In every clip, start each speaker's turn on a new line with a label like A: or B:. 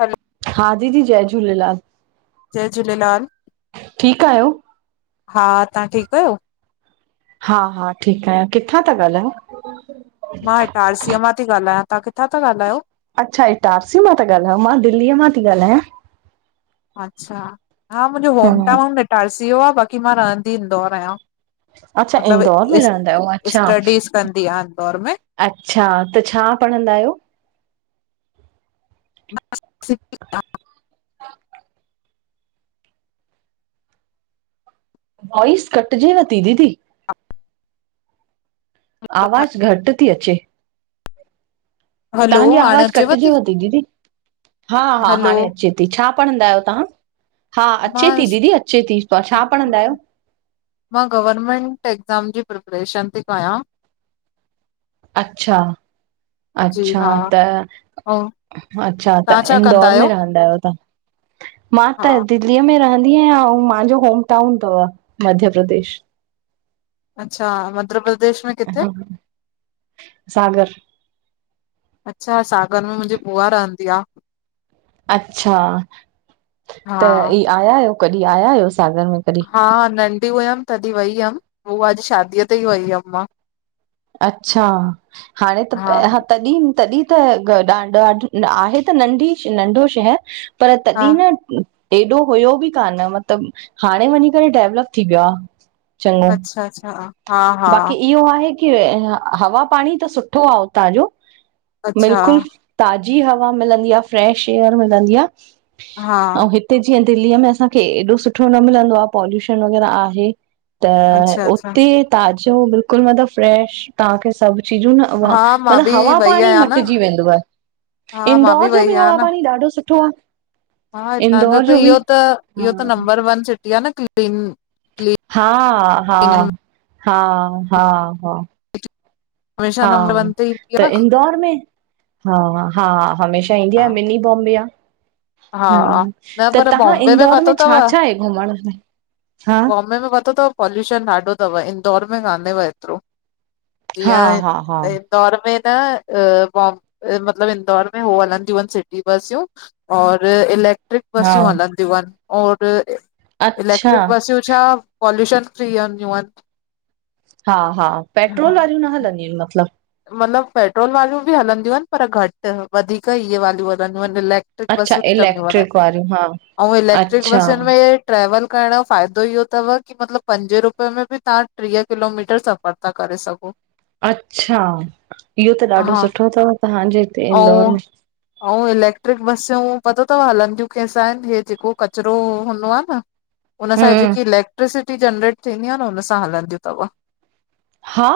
A: हलो,
B: हा दीदी जय झूलेलाल
A: जय झूलेलाल
B: ठीकु आहियो?
A: हा तव्हां ठीकु आहियो
B: हा हा ठीकु आहियां किथां था ॻाल्हायो
A: मां इटारसीअ मां थी गाल्हायां तव्हां किथां था ॻाल्हायो
B: अच्छा इटारसी मां था ॻाल्हायो मां दिल्लीअ मां थी ॻाल्हायां
A: अच्छा हा मुंहिंजो
B: हम्म
A: होमटाउन इटारसी यो आहे बाक़ी मां रहंदी इंदौर आहियां
B: अच्छा
A: मतलब
B: इंदौर में रहंदा आहियो अच्छा
A: स्टडीज़ कंदी आहे इंदौर में
B: अच्छा त छा पढ़ंदा आहियो
A: [inaudible]
B: वॉइस कटिजेव थी दीदी आवाज़ु घटि थी अचे
A: हलो,
B: तव्हांजी
A: हाणे
B: आवाज़
A: अचेव
B: कटिजेव थी दीदी हा हा
A: हलो,
B: हाणे अचे थी छा पढ़ंदा आहियो तव्हां हा अचे
A: मां
B: थी दीदी अचे थी तव्हां छा पढ़ंदा आहियो
A: मां गवर्मेंट एक्ज़ाम जी प्रिपरेशन थी कयां
B: अच्छा
A: जी
B: अच्छा
A: हा
B: त
A: ऐं
B: अच्छा त
A: तव्हां छा कंदा
B: इंदौर
A: आहियो?
B: में रहंदा आहियो तव्हां मां
A: हा
B: त हिते दिल्लीअ में रहंदी आहियां ऐं मुंहिंजो होमटाउन अथव मध्य प्रदेश
A: अच्छा मध्य प्रदेश में किथे
B: हा सागर
A: अच्छा सागर में मुंहिंजी बुआ रहंदी आहे
B: अच्छा त
A: हा
B: ई आया आहियो कॾहिं आया आहियो सागर में कॾहिं?
A: हा नंढी हुयमि तॾहिं वई हुअमि ॿुआ जी शादीअ ते ई वई हुयमि मां
B: अच्छा हाणे त
A: हा
B: [unintelligible] तॾहिं तॾहिं त ॾा ॾाढ आहे त नंढी नंढो शहर पर
A: हा
B: तॾहिं न एॾो हुयो बि कान मतिलब हाणे वञी करे डेवलप थी वियो आहे चङो।
A: अच्छा अच्छा हा हा
B: बाक़ी इहो आहे की हवा पाणी त सुठो आहे हुतां जो
A: अच्छा
B: बिल्कुलु ताज़ी हवा मिलंदी आहे फ्रेश एयर मिलंदी आहे
A: हा
B: ऐं हिते जीअं दिल्लीअ में असांखे एॾो सुठो न मिलंदो आहे पॉल्यूशन वग़ैरह आहे त
A: अच्छा अच्छा
B: उते ताज़ो बिल्कुल मतलब फ्रेश तवांखे सभु चीजू न ह
A: हा मां
B: मतिलबु
A: बि
B: हवा
A: वई
B: पाणी
A: आहियां न
B: मटिजी वेंदोव
A: हा मां
B: इंदौर जो
A: वई
B: बि
A: आहियां
B: हवा
A: न
B: पाणी ॾाढो सुठो आहे
A: हा, हितां जो त इहो त- इहो त
B: हा
A: नंबर वन सिटी आ न क्लीन
B: हा हा
A: क्लीन
B: हा हा हा
A: अ [unintelligible]
B: हा, त इंदौर में? हा हा हमेशा ईन्दी आ, मिनी बॉम्बे
A: हा
B: आ। हा,
A: न
B: त
A: पर
B: तव्हां
A: बॉम्बे
B: इंदौर
A: पतो
B: में
A: अथव
B: छा छा आहे घुमण ला
A: बॉम्बे में पतो तव? पॉल्युशन ॾाढो तव, इंदौर में कानहेव एतिरो।
B: हा
A: जीअं
B: हा हा
A: इंदौर में न बॉम् मतलबु, इंदौर में हो हलंदियूं आहिनि सिटी बसियूं। और इलैक्ट्रिक
B: हा
A: बसियूं हलंदियूं अनि और
B: अच्छा
A: इलैक्ट्रिक बसियूं छा पॉल्यूशन फ्री हनञु अनि।
B: हा हा पेट्रोल वारियूं न हलंदियूं इनि मतलबु?
A: मतिलबु पेट्रोल वालियूं ॿि हलंदियूं आहिनि पर घटि, वधीक इहे वालियूं हलंदियूं आहिनि, इलेक् इलेक्ट्रिक
B: अच्छा
A: बसियूं चलदयुइनि कनि,
B: इलेक्ट्रिक वारियूं हा
A: अऊं इलेक्ट्रिक
B: अच्छा
A: बसयुनि में ये ट्रैवल करणु जो फ़ायदो इहो तव कि, मतिलबु पंजे रुपये में बि तव्हां ट्रीह किलोमीटर सफ़रु ता करे सघो।
B: अच्छा! इह्यो त ॾाढो
A: हा
B: सुठो तव, तव्हांजे हिते इंदौर में।
A: अंऊ इलेक्ट्रिक बसियूं पतो तवि, हलंदियूं केहिंसा इन, हे जेको कचरो हूंदो आ न? उन सां
B: हम्म
A: जेकी इलेक्ट्रिसिटी जनरेट थींदी आ न, उन सा हलंदिंयूं तवि।
B: हा!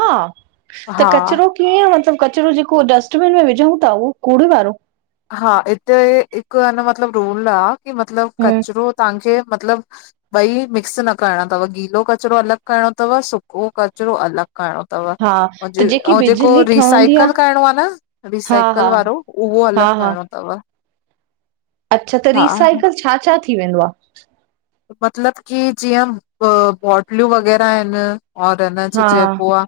B: त
A: हा
B: कचरो? कीअं मतलबु, कचरो जेको डस्टबिन में विझंऊ ता, उहो कूड़े वारो?
A: हा इते हिकु अनि मतिलबु रूल आ कि, मतिलब
B: हम्म
A: कचिरो तव्हांखे मतिलबु ॿई मिक्स न करणा तवु, गीलो कचिरो अलॻि करणो तवि, सुको कचरो अलॻि। करणो तव,
B: हा त जेकी
A: औं जेको
B: बिजली ठहंदी
A: रिसाइकल
B: आहे
A: करणों आ न?
B: हा
A: रिसाइकल
B: हा
A: वारो उहो अलॻि
B: हा हा
A: करणों तव।
B: अच्छा, त रिसाइकल छा- छा थी वेंदो आ?
A: मतलबु की ॼीअं अ बॉटल्यूं वग़ैरह ऐनि। और हिन छा
B: हा
A: चइॿो आ,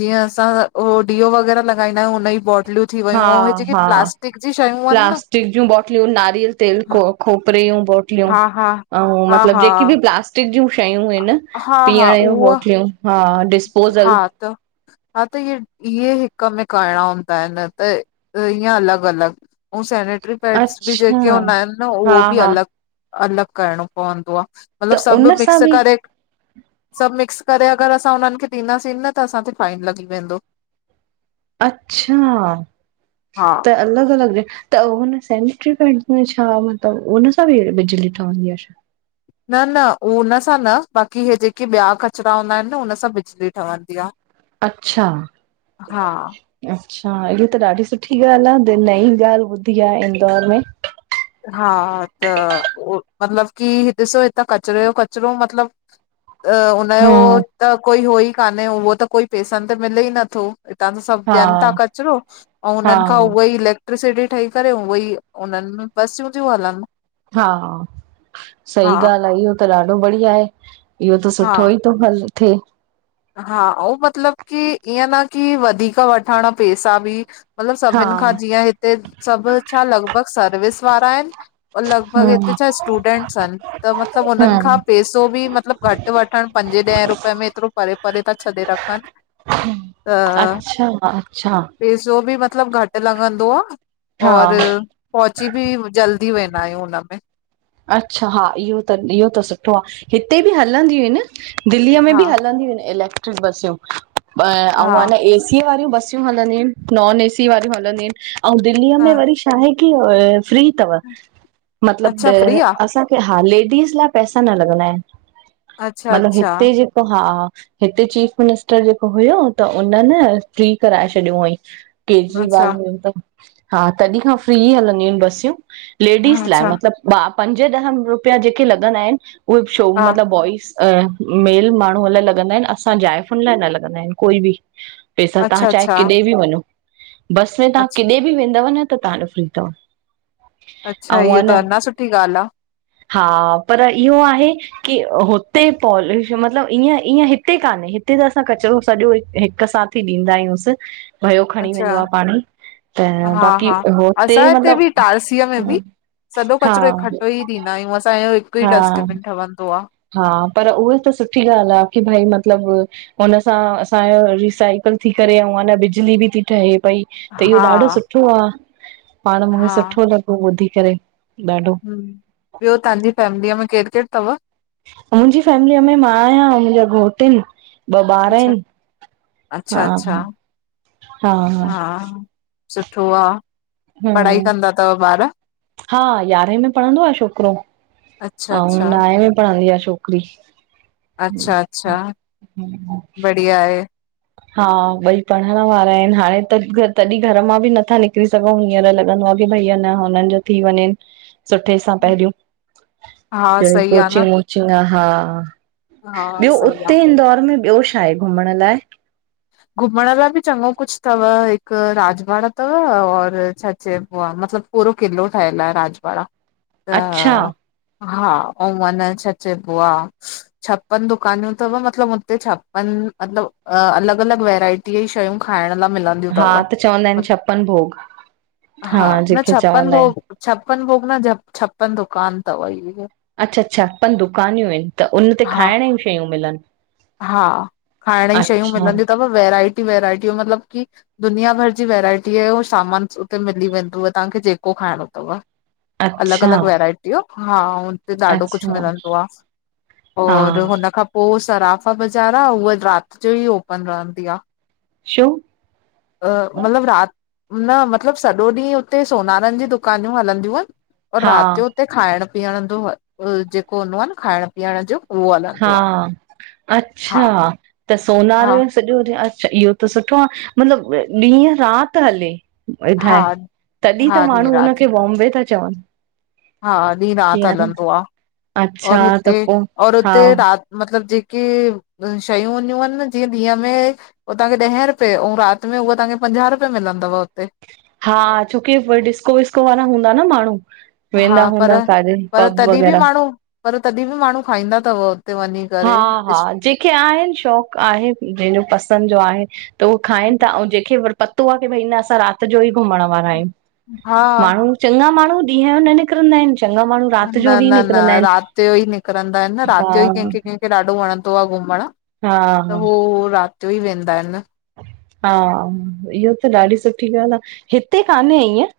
A: ॼीअं असां हो डीओ वग़ैरह लगाईंदा आहयूं, उन्हॼी बॉटलियूं थी
B: हा
A: वयूं, अंउं जेकी प्लास्टिक जी शयूं आहिनि न?
B: फ्रिॼ ॼुं बॉटलियूं नारियल तेल खो खोपरेयूं जी बो लयुं,
A: हा हा
B: अऊं
A: हा
B: मतलबु
A: हा
B: ॼेकी ॿि प्लास्ट टिक ॼू शयूं हिनि,
A: हा हा
B: पीअंणु ॼू
A: उहा
B: बॉटलियूं हा
A: हा
B: डिस्पोजल
A: त हा त इहे इहे हिकु में करणां हुंदा आहिनि त इअं अलॻि अलॻि। अंउ सैनेटरी पैड्स ॿि
B: अच्छा
A: जेके हूंदा ऐनि न,
B: हा
A: उहो ॿि
B: हा
A: अलॻि। अलॻि करिणो पवन्दो आ। मतिलबु
B: त
A: सभु
B: उन सां
A: मिक्स
B: बि
A: करे सभु मिक्स करे अगरि असां हुननि खे ॾींदासीं न, त असांते फाइन लॻी वेंदो।
B: अच्छा!
A: हा
B: त अलॻि अलॻि रि त उन्ह सैनेटरी पैॾस में छा मतिलबु, उन्ह सां ॿि बिजली ठहंदी आ शा?
A: न न उन सां न, बाकी हे ॼेके ॿिया कचिरा हूंदा आहिनि न, हुन सां बिजली ठहंदी आ।
B: अच्छा।
A: हा
B: अच्छा इयो त ॾाढी सुठी ॻाल्हि आ। द नई ॻाल्हि ॿुधी आ इंदौर में।
A: हा त ओ मतलबु की, ॾिसो हितां कचरे जो कचिरो मतलबु अ हुनॼो
B: हम्म
A: त कोई हो ई कान्हे, उहो त कोई पेसनि त मिले ई नथो। हितां त सभु
B: हा
A: ॾियनि ता कचरो, अंऊ
B: हा
A: उननि खां उहो इलेक् क्ट्रीसिटी ठही करे उहई, उन्हनि में बसियूं तियु हलनि।
B: हा
A: हा
B: सही ॻाल्हि आ, इहो त ॾाढो बढ़िया हे इहो त
A: हा
B: सुठोई तो हल थिए।
A: हा, ओ मतलबु की ईअं न की वधीक वठणु पैसा ॿि मतलबु
B: हा
A: सभिनि खां ॼींअं हिते, सभु छा लॻभॻि सर्विस वारा ऐनि। अंउ लॻभॻि हिते
B: हम्म
A: छा स्टूडेंट्स ऐनि। त मतलबु हुननि खां
B: हम्म
A: पैसो ॿि मतलबु, घटि वठणु पंॼे ॾहें रुपए में एतिरो हे परे ता छॾे रखनि त
B: अच्छा अच्छा
A: पेसो ॿि मतलबु घटि लॻंदो आ और
B: हा
A: पहुची भी जल्दी वेंदा आहियूं हुनमें।
B: अच्छा हा, इयो त इयो त सुठो आ। हिते ॿि हलंदियूं इनि। दिल्लीअ में
A: हा
B: ॿि हलंदिंयूं एनि इलेक्ट्रिक बसियूं।
A: हा
B: अऊं आ न एसी वारियूं बसियूं सयूं हलंदिंयूं एनि, नॉन न एसी वारियूं हलंदिंयूं एनि। अऊं दिल्ली य में
A: हा
B: वरी छाहे की फ्री तवि, मतलबु
A: अच्छा फ्री आ
B: असां हा लेडीस लाइ पैसा न लॻंदा एनि।
A: अच्छा
B: मतिलबु
A: अच्छा
B: हिते जेको हा हिते चीफ मिनिस्टर जेको हुयो, त उननि फ्री कराए छॾियियो हुयईं।
A: अच्छा
B: केजरीवाल
A: अच्छा
B: हुययो त, हा तॾहिं खां फ्री हलंदियूं आहिनि बसियूं। लेडीस लाइ मतिलबु ॿा पंज ॾह रुपया जेके लॻंदा आहिनि, उहे शो
A: हा
B: मतिलबु बॉइ अ मेल माण्हूंअ लाइ लॻंदा आहिनि, असां जाइफ़ुनि लाइ न लॻंदा आहिनि। कोई बि पैसा ताहां
A: अच्छा
B: चाहे
A: अच्छा
B: किथे बि वञो, बस में ताहां
A: अच्छा
B: किथे बि वेंदव न, त तव्हांजो फ्री तवि।
A: अच्छा इहो त अञा सुठी ॻाल्हि आ।
B: हा पर इहो आहे। की हुते पॉलश मतिलबु ईअं ईअं हिते कान्हे। हिते त असां कचिरो सॼो हिकु साथ थी ॾींदा आहियुंसि। भयो खणी
A: अच्छा
B: वेंदो आ पाणयी, त
A: हा
B: बाक़ी
A: हा
B: हुते
A: असां हिते बि टारसीअ में बि
B: मतलबु
A: सॼो कचिरो इकठो ई ॾींदा आहियूं, असांजो हिकु
B: हा
A: ई डस्टबिन ठवंदो आ।
B: हा पर उहे त सुठी ॻाल्हि आ, की भई मतिलबु हुन सां असांजो रिसाइकल थी करे, ऐंऊ अञा बिजली बि थी ठहे पई। त इहो
A: हा
B: ॾाढो सुठो आ, पाणि मूंखे
A: हा
B: सुठो लॻो ॿुधी करे ॾाढो।
A: ह ॿियो ताहांजी फेमिलीअ में केर केर तव?
B: मुंहिंजी फैमिलीअ में मां आहियां अऊं मुंहिंजा घोट ऐनि। ॿ ॿार
A: अच्छा
B: आहिनि हा
A: अच्छा अच्छा
B: हा
A: हा सुठो आ। पढ़ाई
B: हम्म
A: कंदा तवि ॿारि?
B: हा यारहें में पढ़ंदो आ छोकिरो,
A: अच्छा
B: अऊं
A: अच्छा
B: नाऐं में पढ़ंदी आ छोकिरी।
A: अच्छा अच्छा बढ़िया आहे।
B: हा ॿई पढ़णु वारा आहिनि, हाणे त तॾहिं घरु मां बि नथा निकिरी सघऊं, हीअर लॻंदो आ कि भई हन हुननि जो थी वञेन, सुठे सा पहिरियूं।
A: हा
B: जेणी
A: सही आ न
B: कोचिंग वोचिंग आ हा।
A: हा
B: ॿियो
A: सही आ।
B: उते इंदौर में ॿियो छा आहे घुमणु लाए?
A: घुमणु लाइ बि चङो कुछ तव, हिकु राजवाड़ा तव और छा चइबो आहे मतलबु पूरो किलो ठहियलु आहे राजवाड़ा
B: अच्छा
A: त हा अऊं अन छा चयबो आ? छप्पन दुकानियूं तव मतलबु हुते छप्पन मतिलबु अलॻि अलॻि वैरायटी जी शयूं खाइणु लाइ मिलंद न्दियूं
B: हा
A: तव,
B: त चवंदा आहिनि छप्पन भोग
A: हा न
B: जेके
A: छप्पन
B: चवंदा आहिनि
A: भोग छप्पन भोग न छप्पन दुकान तव इये।
B: अच्छा अच्छा तव्हांजी दुकानियूं आहिनि, त उन ते
A: हा
B: खाइण जी शयूं मिलनि?
A: हा खाइण जी शयूं
B: अच्छा
A: मिलंदियूं अथव वैराइटी वैराइटियूं मतलबु कि दुनिया भर जी वैराइटी आहे। उहो सामान उते मिली वेंदोव तव्हांखे जेको खाइणो अथव। अलॻि
B: अच्छा
A: अलॻि वैरायटियूं हा उन तेे ॾाढो कुझु
B: अच्छा
A: मिलंदो आहे।
B: हा
A: और हुन खां पोइ सराफा बाज़ार आहे उहा राति जो ई ओपन रहंदी आहे।
B: शो?
A: अ मतलबु राति न मतिलबु सॼो ॾींहुं हुते सोनारनि जी दुकानियूं हलंदियूं आहिनि और
B: हा
A: राति जो उते खाइण पीअण जो जेको हूंदो आहे न खाइण पीअण जो उहो
B: हा
A: हलंदो आहे।
B: अच्छा त
A: हा
B: सोनारे सॼो ॾींहुं अच्छा इहो त सुठो आहे मतिलबु ॾींहं राति हले
A: हा
B: ॿुधाए? तॾहिं
A: हा
B: त
A: ॾींहुं
B: माण्हू
A: राति
B: हुनखे बॉम्बे था चवनि।
A: हा ॾींहुं राति
B: कीअं न
A: हलंदो आहे,
B: अच्छा
A: और
B: त
A: हुते
B: पो
A: और
B: हा
A: हुते राति मतिलब जेके शयूं हूंदियूं आहिनि न जीअं ॾींहं में उहो तव्हांखे ॾह रुपए ऐं राति में उहा तव्हांखे पंजाह रुपये मिलंदव हुते।
B: हा छो कि वरी डिस्को विस्को वारा हूंदा न माण्हू। वेंदा
A: हा पर
B: हूंदा काॾे
A: पर
B: पब
A: तॾहिं बि
B: वगैरह।
A: माण्हू पर तॾहिं बि माण्हू खाईंदा तव हुते वञी।
B: हा
A: करे
B: हा जेके आहिनि शौक़ु आहे जंहिंजो पसंदि जो आहे त उहो खाइनि था ऐं जंहिंखे वरी पतो आ कि भई न असां राति जो ई घुमण वारा आहियूं।
A: हा
B: माण्हू चङा माण्हू ॾींहं जो न निकिरंदा आहिनि चङा माण्हू राति
A: न,
B: जो ई
A: न, न
B: निकिरंदा आहिनि
A: राति जो ई निकिरंदा आहिनि न
B: हा
A: राति जो ई कंहिंखे कंहिंखे ॾाढो वणंदो आ घुमण।
B: हा
A: त हो राति जो ई वेंदा आहिनि न।
B: हा इहो त ॾाढी सुठी ॻाल्हि आ। हिते कान्हे ईअं।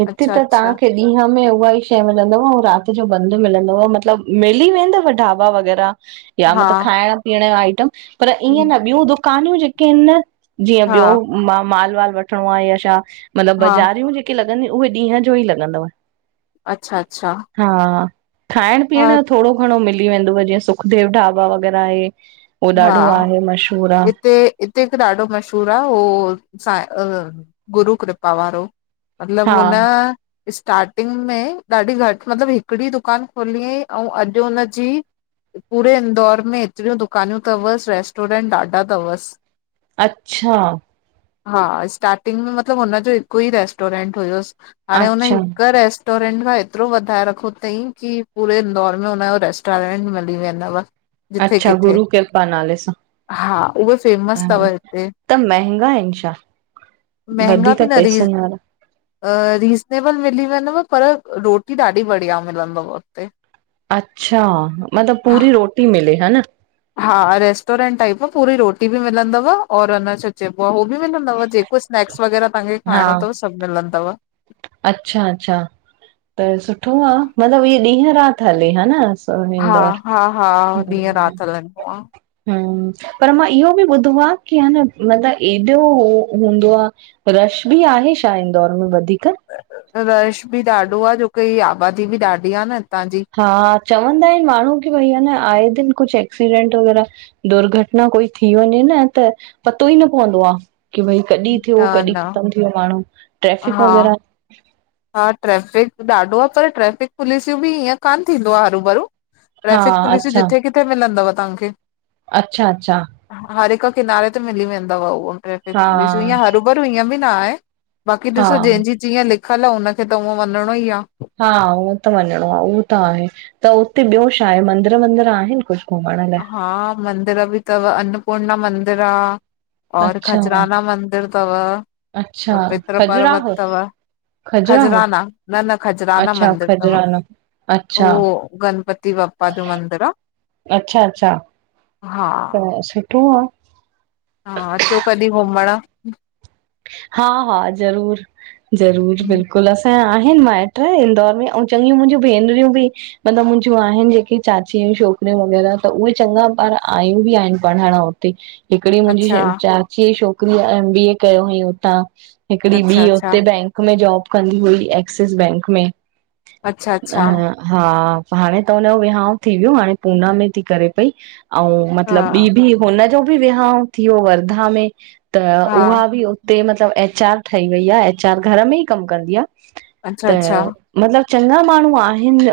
B: हिते
A: अच्छा
B: त
A: अच्छा
B: तव्हांखे ॾींहं में उहा ई शइ मिलंदव ऐं राति जो बंदि मिलंदव मतिलबु, मिली वेंदव ढाबा वग़ैरह या
A: हा
B: मतिलबु खाइण पीअण जो आइटम पर ईअं न ॿियूं दुकानियूं जेके आहिनि न जीअं ॿियो
A: हा
B: मां माल वाल वठिणो आहे या छा मतिलबु
A: हा
B: बाज़ारियूं जेके लॻंदियूं उहे ॾींहं जो ई लॻंदव।
A: अच्छा, अच्छा।
B: हा खाइण
A: हा
B: पीअण जो थोरो घणो मिली वेंदो जीअं सुखदेव ढाबा वग़ैरह आहे उहो
A: हा
B: ॾाढो आहे मशहूर आ।
A: हिते हिते ॾाढो मशहूर आ उहो गुरू कृपा वारो। मतलब
B: हा
A: हुन स्टार्टिंग में ॾाढी घटि मतलबु हिकिड़ी दुकान खोली हुयईं ऐं अॼु हुनजी पूरे इंदौर में एतिरियूं दुकानियूं तव, रेस्टोरेंट ॾाढा तव बसि।
B: अच्छा!
A: हा स्टार्टिंग में मतलबु हुनजो हिकु ई रेस्टोरेंट हुयुसि हाणे हुन
B: अच्छा
A: हिक रेस् -टोरेंट मां एतिरो वधाए रखो तई कि पूरे इंदौर में हुनजो रेस्टोरेंट मिली वेंदव। जिथे
B: अच्छा,
A: किथे
B: गुरू कृपा नाले सां।
A: हा उहे फेमस अथव
B: हां,
A: हिते
B: त महंगा आहिनि छा? वधिक पैसनि वारा?
A: रिज़नेबल मिली वेंदव पर रोटी ॾाढी बढ़िया मिलंदव।
B: अच्छा, मतिलब पूरी रोटी मिले हन?
A: हा रेस्टोरेंट टाइप आ, पूरी रोटी बि मिलंदव और हन छा चइबो आ हो बि मिलंदव जे कुछ स्नेक्स व़गैरह तहांखे
B: हा
A: खाइणो तव सब मिलंदव।
B: अच्छा, अच्छा त सुठो आ, मतलबु इहे ॾींहं रात हले, हा न।
A: हा
B: इंदौर
A: हा हा ॾींहं रात हलंदो आ।
B: हम्म, पर मां इहो बि ॿुधो आ कि हा न मतिलबु एॾो हूंदो आ रश बि आहे शा इंदौर में वधीक?
A: रश बि ॾाढो आ, जो कि आबादी बि ॾाढी आ न हितां जी।
B: हा, चवंदा आहिनि माण्हू की भई आए दिन कुछ एक्सीडेंट वग़ैरह दुर्घटना कोई थी वञे न त पतो ई न पवंदो आ कि भई कॾहिं थियो,
A: न
B: कॾहिं
A: न
B: ख़तमु थी वियो माण्हू ट्रैफिक
A: हा
B: वग़ैरह
A: हा ट्रैफिक ॾाढो आ पर ट्रैफिक पुलिस बि, ईअं कान थींदो आ हरु भरु।
B: हा
A: ट्रेफिक पुलिसूं
B: अच्छा
A: जिथे किथे मिलंदव तहांखे।
B: अच्छा अच्छा।
A: हर हिकु किनारे ते मिली वेंदव उहो ट्रैफिक
B: हा
A: पुलिसुं, हरूभर हिंअं बि न आहे बाक़ि
B: हा
A: ॾिसो जंहिंजी जिअं लिखियलु हुनखे त उंअ वञिणो ई आ।
B: हा हू त वञिणो आ, उहो त आहे, त हुते ॿियो छा आहे, मंदिर वंदिर आहिन कुछ?
A: हा मंदिर बि थव, अन्नपूर्णा मंदिर आ और
B: अच्छा
A: खजराना मंदिर थव
B: अच्छा
A: और पित्र पर्वत
B: खजुराहो
A: थव
B: खजुराहो
A: खजराना, न न खजराना
B: अच्छा
A: मंदिर थव,
B: खजुरानो अच्छा
A: उहो गणपति बाप्पा जो मंदिर आ।
B: अच्छा अच्छा।
A: हा।
B: त सुठो आ।
A: हा अचो कॾहिं घुमणु।
B: हा हा ज़रूर, ज़रूर बिल्कुलु बिल्कुल, असां आहिनि माइट्र इंदौर में ऐं चङियूं मुंहिंजूं भेनरियूं बि मतिलबु मुंहिंजूं आहिनि जेके चाचिय जियूं छोकिरियूं वग़ैरह त उहे चङा ॿार आयूं बि आहिनि पढ़ण हुत हिकिड़ी
A: अच्छा
B: मुंहिंजी चाचीअ जी छोकिरी एम बी ए कयो अंहुईं हुतां। हिकिड़ी
A: अच्छा
B: ॿीं
A: अच्छा
B: हुते बैंक में जॉब कंदी हुई एक्सिस बैंक में।
A: अच्छा अच्छा
B: हा [inaudible] हा हाणे त हुनजो विहांव थी वियो, हाणे पूना में थी करे पई। अंउ
A: हा
B: मतलब ॿी बि, हुनजो बि विहांव थी व्यो वर्धा में, त
A: हा
B: उहा बि हुते मतलबु एचआर ठही वई आ, एच आर, घर में ई कमु कंदी आ,
A: अच्छा
B: त
A: अच्छा
B: मतिलबु चंगा माण्हू आहिन